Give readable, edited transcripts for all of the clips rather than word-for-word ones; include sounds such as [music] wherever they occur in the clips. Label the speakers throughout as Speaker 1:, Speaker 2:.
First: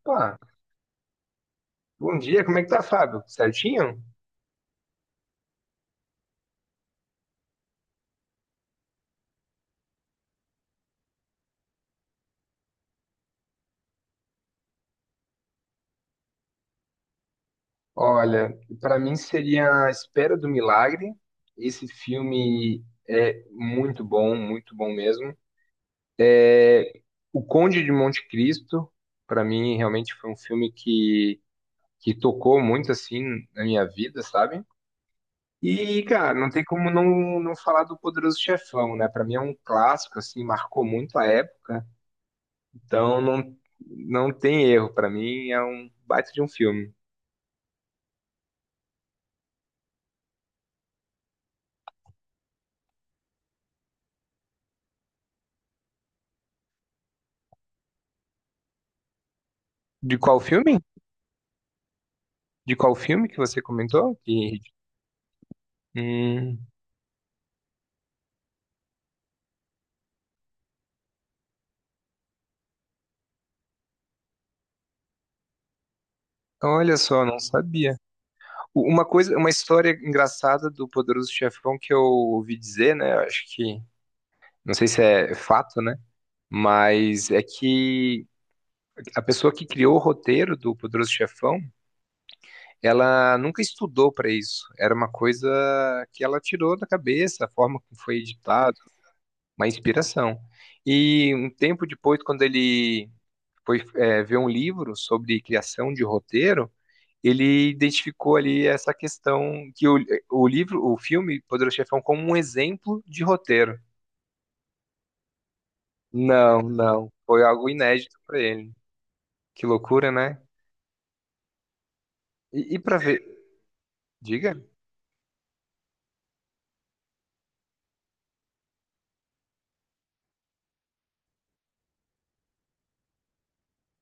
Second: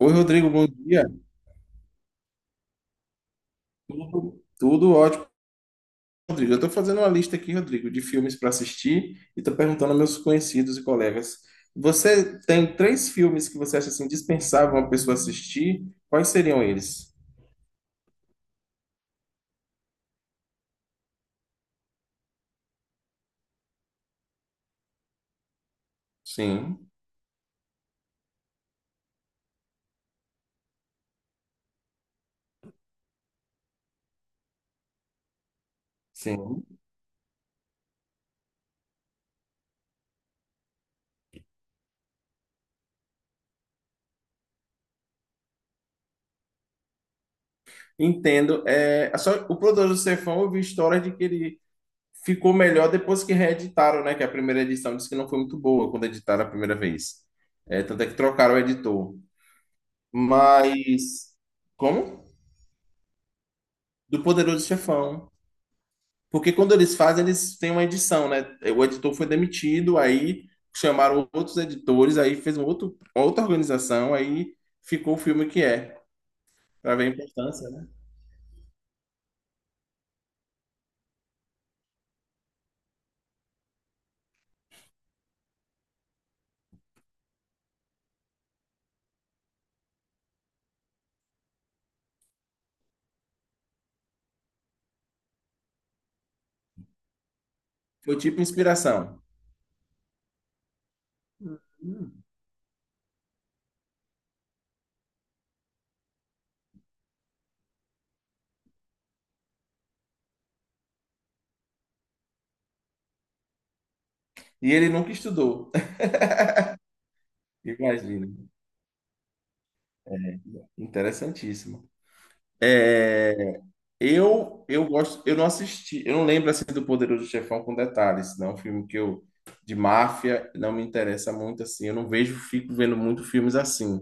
Speaker 1: Oi,
Speaker 2: Opa,
Speaker 1: Rodrigo, bom dia.
Speaker 2: bom dia, como é que tá, Fábio? Certinho?
Speaker 1: Tudo ótimo, Rodrigo. Eu estou fazendo uma lista aqui, Rodrigo, de filmes para assistir e estou perguntando aos meus conhecidos e colegas. Você tem três filmes que você acha assim dispensável uma pessoa assistir? Quais seriam eles?
Speaker 2: Olha, pra mim seria A Espera do Milagre. Esse filme é muito bom mesmo.
Speaker 1: Sim,
Speaker 2: O Conde de Monte Cristo, pra mim realmente foi um filme que tocou muito assim na minha vida, sabe? E, cara, não tem
Speaker 1: sim.
Speaker 2: como não, não falar do Poderoso Chefão, né? Pra mim é um clássico assim, marcou muito a época. Então não não tem erro, pra mim é um baita de um filme.
Speaker 1: Entendo. É, só, o Poderoso do Chefão, eu vi história de que ele ficou melhor depois que reeditaram, né? Que a primeira edição disse que não foi muito boa quando editaram a primeira vez. É, tanto é que trocaram o editor.
Speaker 2: De qual filme?
Speaker 1: Mas. Como?
Speaker 2: De qual filme que você comentou?
Speaker 1: Do Poderoso Chefão. Porque
Speaker 2: Hum,
Speaker 1: quando eles fazem, eles têm uma edição, né? O editor foi demitido, aí chamaram outros editores, aí fez um outro, outra organização, aí ficou o filme que é,
Speaker 2: então, olha
Speaker 1: para ver a
Speaker 2: só, não
Speaker 1: importância, né?
Speaker 2: sabia. Uma coisa, uma história engraçada do Poderoso Chefão que eu ouvi dizer, né? eu Acho que, não sei se é fato, né? Mas é que a pessoa que criou o roteiro do Poderoso Chefão, ela nunca estudou para isso. Era uma coisa que ela tirou da cabeça, a forma como foi
Speaker 1: Foi tipo
Speaker 2: editado
Speaker 1: inspiração.
Speaker 2: uma inspiração. E um tempo depois, quando ele foi ver um livro sobre criação de roteiro, ele identificou ali essa questão que o livro, o filme Poderoso Chefão como um exemplo de roteiro.
Speaker 1: E ele nunca estudou.
Speaker 2: Não, não, foi algo
Speaker 1: [laughs]
Speaker 2: inédito
Speaker 1: Imagina.
Speaker 2: para ele. Que loucura, né?
Speaker 1: Interessantíssimo.
Speaker 2: E para ver,
Speaker 1: É,
Speaker 2: diga.
Speaker 1: eu gosto, eu não assisti, eu não lembro assim do Poderoso Chefão com detalhes, não, é um filme que eu de máfia não me interessa muito assim, eu não vejo, fico vendo muito filmes assim.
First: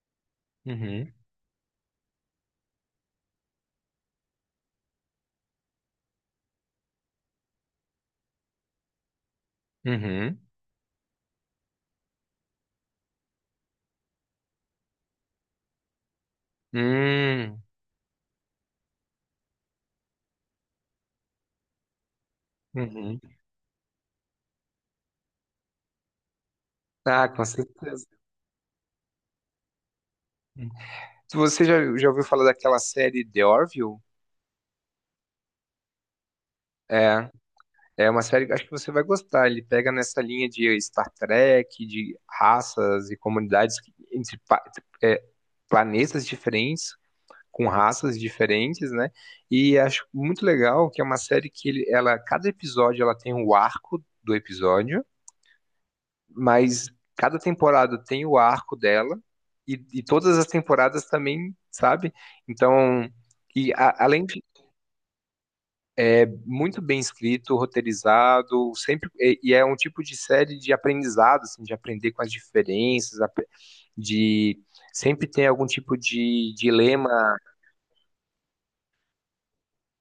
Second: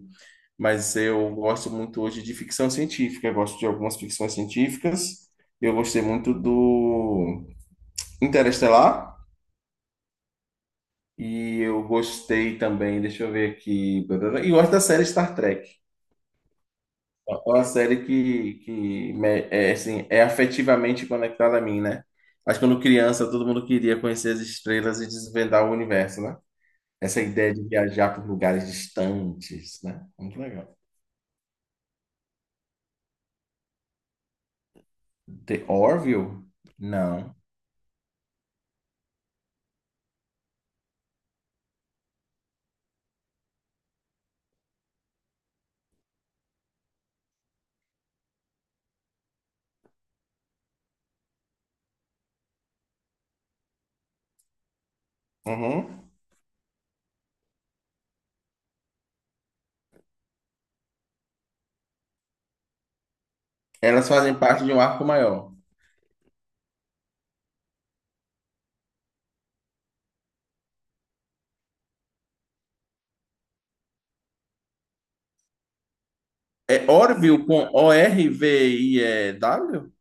Speaker 1: Mas
Speaker 2: Uhum,
Speaker 1: eu gosto muito hoje de ficção científica, eu gosto de algumas ficções científicas. Eu gostei muito do Interestelar
Speaker 2: uhum,
Speaker 1: e eu gostei também, deixa eu ver aqui, e eu gosto da série Star Trek. É
Speaker 2: hum,
Speaker 1: uma série que é, assim, é afetivamente conectada a mim, né? Acho que quando
Speaker 2: uhum.
Speaker 1: criança todo mundo queria conhecer as estrelas e desvendar o universo, né? Essa
Speaker 2: Ah, com
Speaker 1: ideia de
Speaker 2: certeza.
Speaker 1: viajar por lugares distantes, né? Muito legal.
Speaker 2: Se Você já ouviu falar daquela série The Orville?
Speaker 1: The Orville?
Speaker 2: é
Speaker 1: Não.
Speaker 2: É uma série que eu acho que você vai gostar. Ele pega nessa linha de Star Trek, de raças e comunidades entre é, planetas diferentes, com raças diferentes, né? E acho muito legal que é uma série que ela, cada episódio ela tem o arco do episódio,
Speaker 1: Uhum.
Speaker 2: mas cada temporada tem o arco dela e todas as temporadas também, sabe? Então,
Speaker 1: Elas
Speaker 2: além
Speaker 1: fazem
Speaker 2: de
Speaker 1: parte de um arco maior.
Speaker 2: muito bem escrito, roteirizado, sempre e é um tipo de série de aprendizado, assim, de aprender com as diferenças, de sempre tem algum tipo de
Speaker 1: É
Speaker 2: dilema,
Speaker 1: Orville com Orview?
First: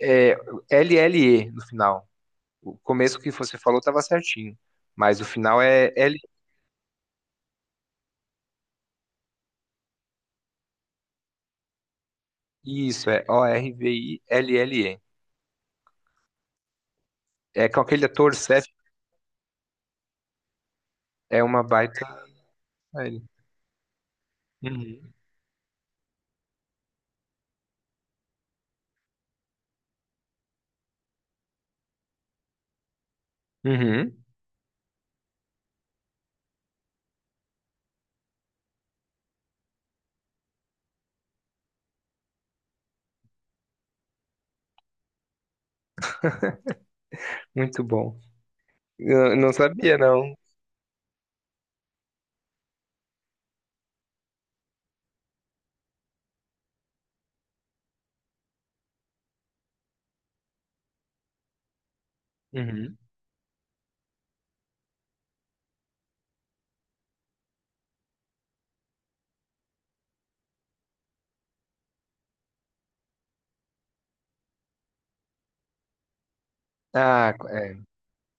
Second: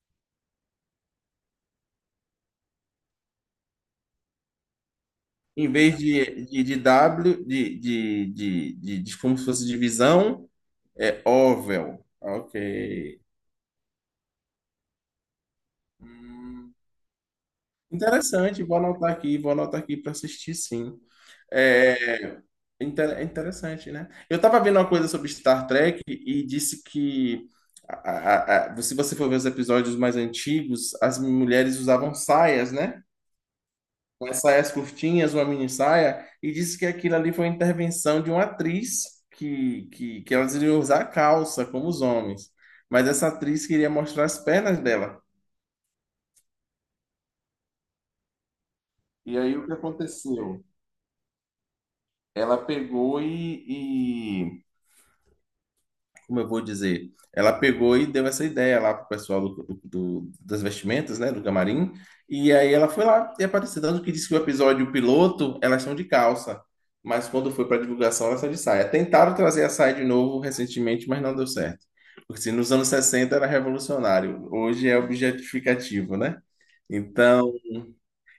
Speaker 2: é, LLE no final. O começo que você falou estava certinho, mas o final
Speaker 1: Em
Speaker 2: é
Speaker 1: vez
Speaker 2: L,
Speaker 1: de W, de como se fosse divisão, é Orville.
Speaker 2: isso,
Speaker 1: Ok.
Speaker 2: é O-R-V-I-L-L-E.
Speaker 1: Hum.
Speaker 2: É com aquele ator
Speaker 1: Interessante,
Speaker 2: Seth,
Speaker 1: vou anotar aqui para assistir, sim.
Speaker 2: é uma baita
Speaker 1: É, inter-
Speaker 2: série.
Speaker 1: é interessante, né? Eu tava vendo uma coisa
Speaker 2: Uhum.
Speaker 1: sobre Star Trek e disse que se você for ver os episódios mais antigos, as mulheres usavam saias, né?
Speaker 2: Uhum.
Speaker 1: Umas saias curtinhas, uma mini saia, e disse que aquilo ali foi uma intervenção de uma atriz que elas iriam usar calça, como os homens. Mas essa atriz queria mostrar as pernas dela.
Speaker 2: Muito bom. Eu
Speaker 1: E
Speaker 2: não
Speaker 1: aí o que
Speaker 2: sabia, não.
Speaker 1: aconteceu? Ela pegou, como eu vou dizer? Ela pegou e deu essa ideia lá pro pessoal do, do- das vestimentas, né, do camarim. E aí ela
Speaker 2: Uhum.
Speaker 1: foi lá e apareceu, tanto que disse que o episódio piloto, elas são de calça, mas quando foi para divulgação, elas são de saia. Tentaram trazer a saia de novo recentemente, mas não deu certo. Porque se nos anos 60 era revolucionário, hoje é objetificativo, né?
Speaker 2: Ah,
Speaker 1: Então,
Speaker 2: é.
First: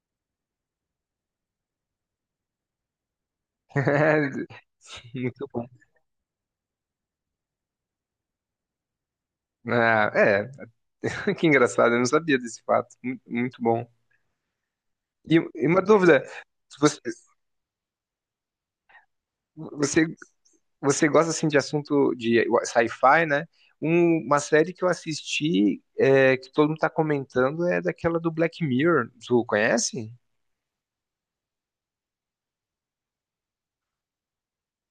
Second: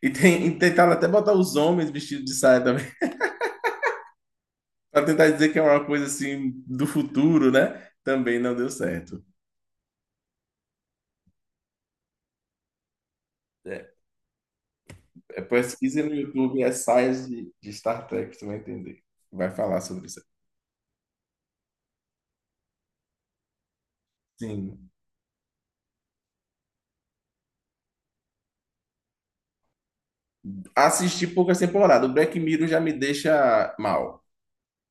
Speaker 1: e tentaram até botar os homens vestidos de saia
Speaker 2: [laughs]
Speaker 1: para tentar
Speaker 2: Muito
Speaker 1: dizer que é
Speaker 2: bom.
Speaker 1: uma coisa assim do futuro, né? Também não deu certo.
Speaker 2: Ah, é, [laughs] que engraçado, eu não sabia desse fato. Muito bom.
Speaker 1: É, é,
Speaker 2: E uma
Speaker 1: pesquisa no
Speaker 2: dúvida,
Speaker 1: YouTube,
Speaker 2: você,
Speaker 1: ensaios de Star Trek, você vai entender. Vai falar
Speaker 2: você,
Speaker 1: sobre isso.
Speaker 2: você gosta assim de assunto de sci-fi, né? Um- uma série que eu
Speaker 1: Sim.
Speaker 2: assisti, é, que todo mundo tá comentando, é daquela do Black Mirror. Tu conhece?
Speaker 1: Assisti poucas temporadas. O Black Mirror já me deixa mal.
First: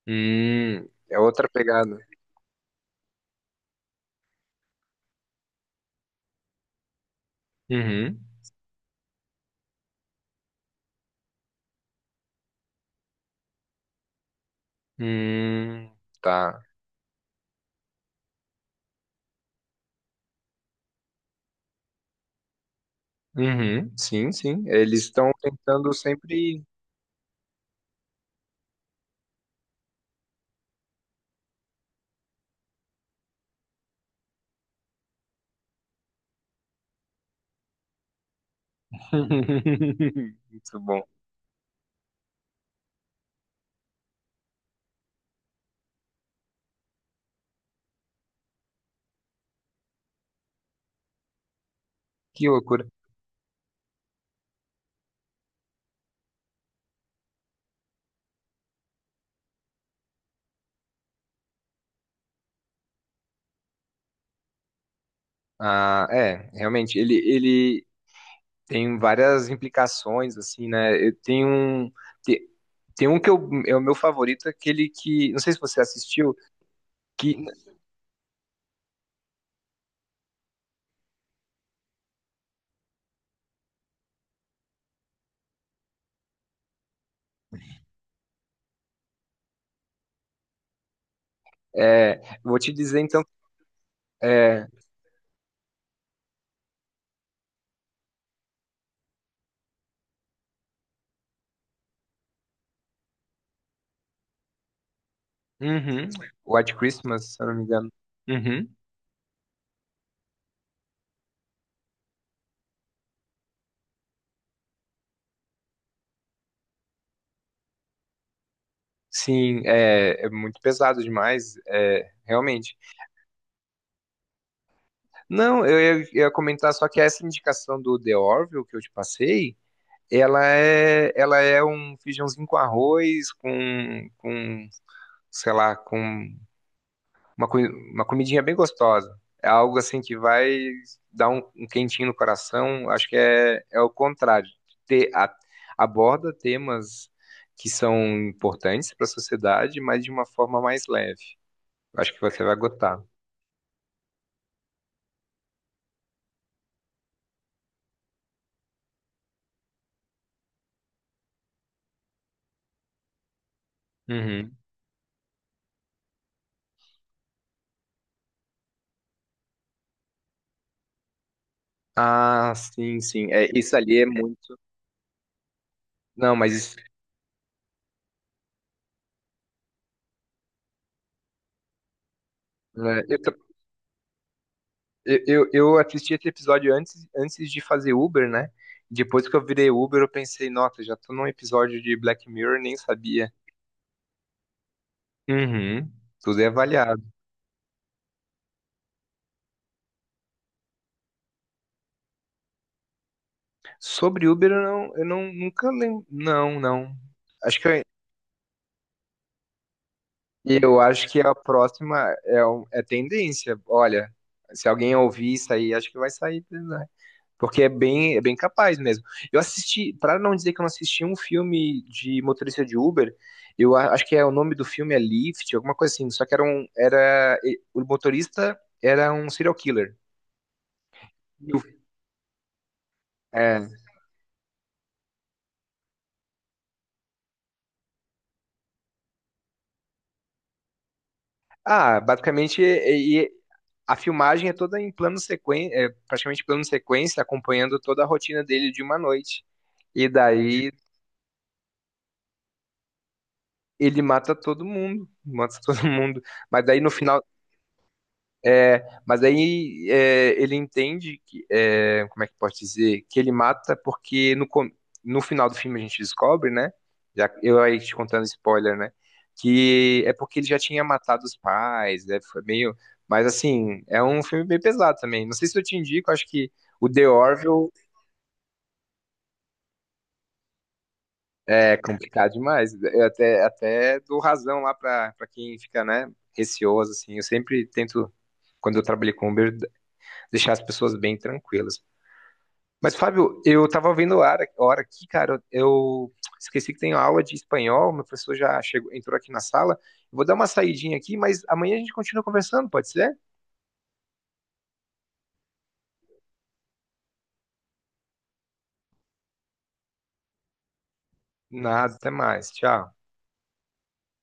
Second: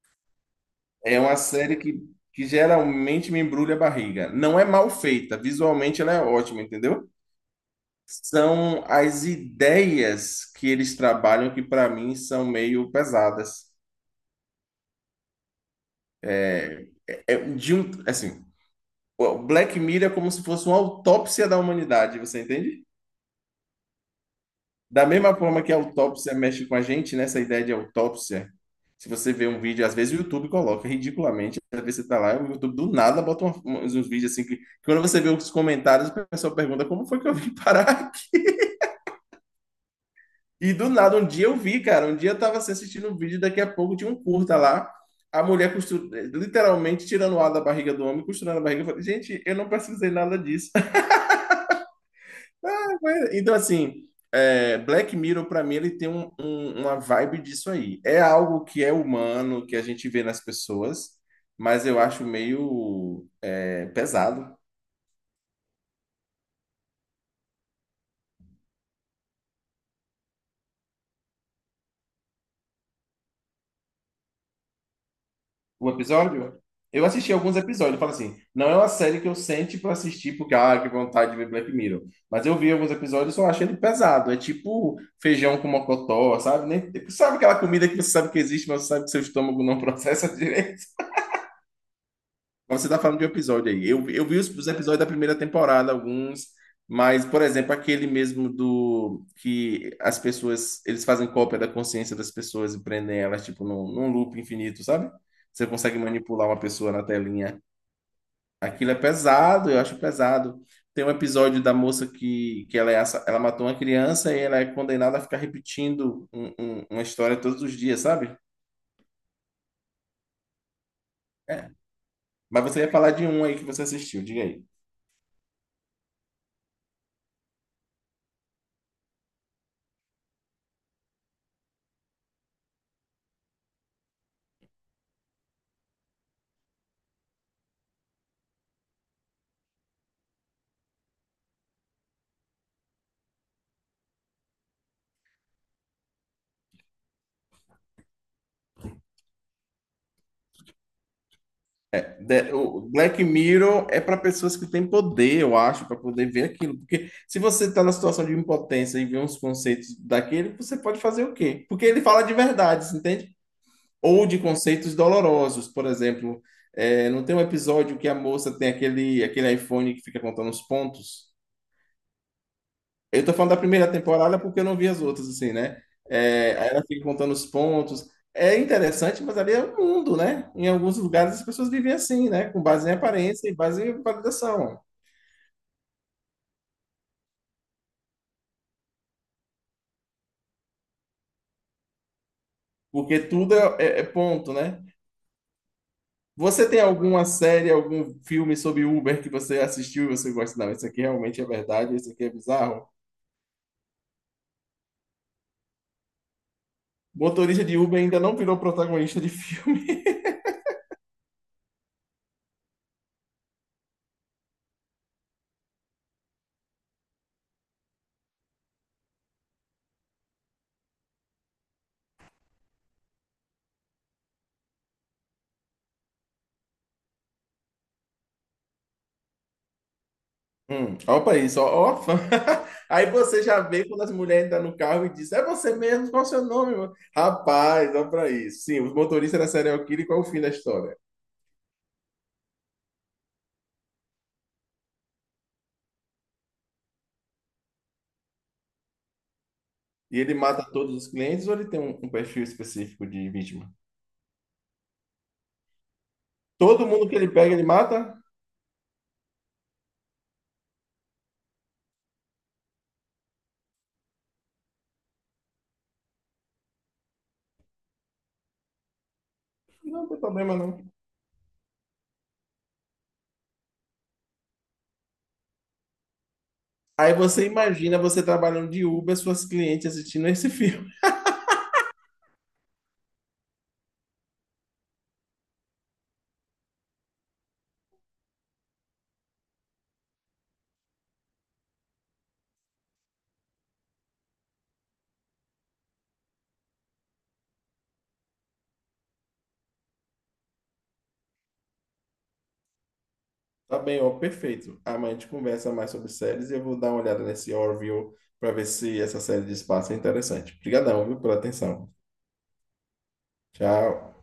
Speaker 2: Hum, é
Speaker 1: É uma
Speaker 2: outra
Speaker 1: série
Speaker 2: pegada.
Speaker 1: que geralmente me embrulha a barriga. Não é mal feita, visualmente ela é ótima, entendeu?
Speaker 2: Uhum.
Speaker 1: São as ideias que eles trabalham que para mim são meio pesadas.
Speaker 2: Hum, tá.
Speaker 1: É, é, de um, assim, o Black Mirror é como se fosse uma autópsia da humanidade, você entende?
Speaker 2: Uhum, sim, sim. Eles
Speaker 1: Da
Speaker 2: estão
Speaker 1: mesma forma que a
Speaker 2: tentando
Speaker 1: autópsia
Speaker 2: sempre.
Speaker 1: mexe com a gente, nessa ideia de autópsia, se você vê um vídeo, às vezes o YouTube coloca ridiculamente, às vezes você tá lá, o YouTube do nada bota uns vídeos assim que quando você vê os comentários, o pessoal pergunta como foi que eu vim parar? [laughs]
Speaker 2: [laughs]
Speaker 1: E
Speaker 2: Muito
Speaker 1: do
Speaker 2: bom.
Speaker 1: nada, um dia eu vi, cara, um dia eu tava assim, assistindo um vídeo, daqui a pouco tinha um curta lá, a mulher costu- literalmente tirando o ar da barriga do homem, costurando a barriga. Eu falei, gente, eu não precisei nada disso.
Speaker 2: Que loucura.
Speaker 1: Mas, então, assim, Black Mirror, para mim, ele tem um- uma vibe disso aí. É algo que é humano, que a gente vê nas pessoas, mas eu acho meio pesado.
Speaker 2: Ah, é, realmente, ele tem várias implicações, assim, né? Eu tenho um. Tem, tem um que é o meu favorito, aquele que. Não sei se você
Speaker 1: O
Speaker 2: assistiu,
Speaker 1: episódio, eu assisti
Speaker 2: que.
Speaker 1: alguns episódios, eu falo assim, não é uma série que eu sente para assistir porque, ah, que vontade de ver Black Mirror. Mas eu vi alguns episódios e só achei ele pesado. É tipo feijão com mocotó, sabe? Nem, sabe aquela comida que você sabe que existe, mas você sabe que seu estômago não [laughs] processa.
Speaker 2: É, vou te
Speaker 1: Mas você tá
Speaker 2: dizer
Speaker 1: falando
Speaker 2: então.
Speaker 1: de um episódio aí. Eu vi os
Speaker 2: É,
Speaker 1: episódios da primeira temporada, alguns, mas, por exemplo, aquele mesmo do que as pessoas, eles fazem cópia da consciência das pessoas e prendem elas, tipo, num loop infinito, sabe? Você consegue
Speaker 2: uhum,
Speaker 1: manipular uma
Speaker 2: White
Speaker 1: pessoa na
Speaker 2: Christmas, se eu não
Speaker 1: telinha.
Speaker 2: me engano. Uhum.
Speaker 1: Aquilo é pesado, eu acho pesado. Tem um episódio da moça que ela matou uma criança e ela é condenada a ficar repetindo um- uma história todos os dias, sabe?
Speaker 2: Sim, é, é muito pesado demais, é,
Speaker 1: Mas
Speaker 2: realmente.
Speaker 1: você ia falar de um aí que você assistiu, diga aí.
Speaker 2: Não, eu ia comentar só que essa indicação do The Orville que eu te passei, ela é um feijãozinho com arroz, com sei lá, com uma, uma comidinha bem gostosa. É algo assim que vai dar um, um quentinho no coração. Acho que é, é o contrário. Ter, a- aborda temas que são importantes para a sociedade, mas de uma forma mais leve.
Speaker 1: É,
Speaker 2: Acho que você vai
Speaker 1: O
Speaker 2: gostar.
Speaker 1: Black Mirror é para pessoas que têm poder, eu acho, para poder ver aquilo. Porque se você está na situação de impotência e vê uns conceitos daquele, você pode fazer o quê? Porque ele fala de verdades, entende? Ou de
Speaker 2: Uhum.
Speaker 1: conceitos dolorosos, por exemplo. É, não tem um episódio que a moça tem aquele, aquele iPhone que fica contando os pontos?
Speaker 2: Ah, sim,
Speaker 1: Eu
Speaker 2: sim.
Speaker 1: tô
Speaker 2: É,
Speaker 1: falando da
Speaker 2: isso
Speaker 1: primeira
Speaker 2: ali é
Speaker 1: temporada
Speaker 2: muito.
Speaker 1: porque eu não vi as outras, assim, né?
Speaker 2: Não, mas
Speaker 1: É, aí
Speaker 2: isso,
Speaker 1: ela fica contando os pontos. É interessante, mas ali é o mundo, né? Em alguns lugares as pessoas vivem assim, né? Com base em
Speaker 2: né,
Speaker 1: aparência e base em validação.
Speaker 2: Eu, eu assisti esse episódio antes, antes de fazer Uber, né? Depois que eu virei Uber, eu pensei, nossa, já tô num episódio de Black Mirror, nem
Speaker 1: Porque
Speaker 2: sabia.
Speaker 1: tudo é, é ponto, né?
Speaker 2: Uhum, tudo é
Speaker 1: Você tem
Speaker 2: avaliado.
Speaker 1: alguma série, algum filme sobre Uber que você assistiu e você gosta? Não, isso aqui realmente é verdade, isso aqui é bizarro.
Speaker 2: Sobre Uber, eu não nunca lembro. Não, não. Acho
Speaker 1: Motorista
Speaker 2: que
Speaker 1: de Uber ainda não virou protagonista de filme.
Speaker 2: eu acho que a próxima é, é tendência. Olha, se alguém ouvir isso aí, acho que vai sair, né? Porque é bem capaz mesmo. Eu assisti, para não dizer que eu não assisti um filme de motorista de Uber, eu acho que é o nome do filme é Lift, alguma coisa assim. Só que era um, o motorista era um serial killer.
Speaker 1: Opa
Speaker 2: E o-
Speaker 1: isso, ó, ó. [laughs] Aí você já
Speaker 2: é.
Speaker 1: vê quando as mulheres entram no carro e diz, é você mesmo, qual é o seu nome, mano? Rapaz, olha pra isso. Sim, o motorista era serial killer, qual é o fim da história?
Speaker 2: Basicamente a filmagem é toda em plano sequência, é praticamente plano sequência, acompanhando toda a rotina dele de uma noite. E
Speaker 1: E ele mata
Speaker 2: daí
Speaker 1: todos os clientes ou ele tem um perfil específico de vítima?
Speaker 2: ele mata todo mundo, mata todo [laughs] mundo. Mas daí
Speaker 1: Todo
Speaker 2: no
Speaker 1: mundo que
Speaker 2: final
Speaker 1: ele pega, ele mata?
Speaker 2: é, ele entende que, é, como é que pode dizer, que ele mata porque no final do filme a gente descobre, né? Já, eu aí te contando spoiler, né? Que
Speaker 1: Não
Speaker 2: é
Speaker 1: tem
Speaker 2: porque ele
Speaker 1: problema,
Speaker 2: já tinha
Speaker 1: não.
Speaker 2: matado os pais, né? Foi meio. Mas assim, é um filme bem pesado também. Não sei se eu te indico, acho que o The
Speaker 1: Aí você
Speaker 2: Orville
Speaker 1: imagina você trabalhando de Uber, suas clientes assistindo esse [laughs] filme.
Speaker 2: é complicado demais. Eu até, até dou razão lá pra quem fica, né, receoso, assim. Eu sempre tento, quando eu trabalhei com Uber, deixar as pessoas bem tranquilas. Mas, Fábio, eu tava vendo a hora aqui, cara, eu esqueci que tenho aula de espanhol, meu professor já chegou, entrou aqui na sala. Vou dar uma saidinha aqui, mas amanhã a gente continua conversando, pode ser?
Speaker 1: Tá bem, ó, perfeito. Amanhã a gente conversa mais sobre séries e eu vou dar uma olhada nesse Orville para ver se essa série de espaço é interessante. Obrigadão, viu, pela atenção.
Speaker 2: Nada, até mais. Tchau.
Speaker 1: Tchau.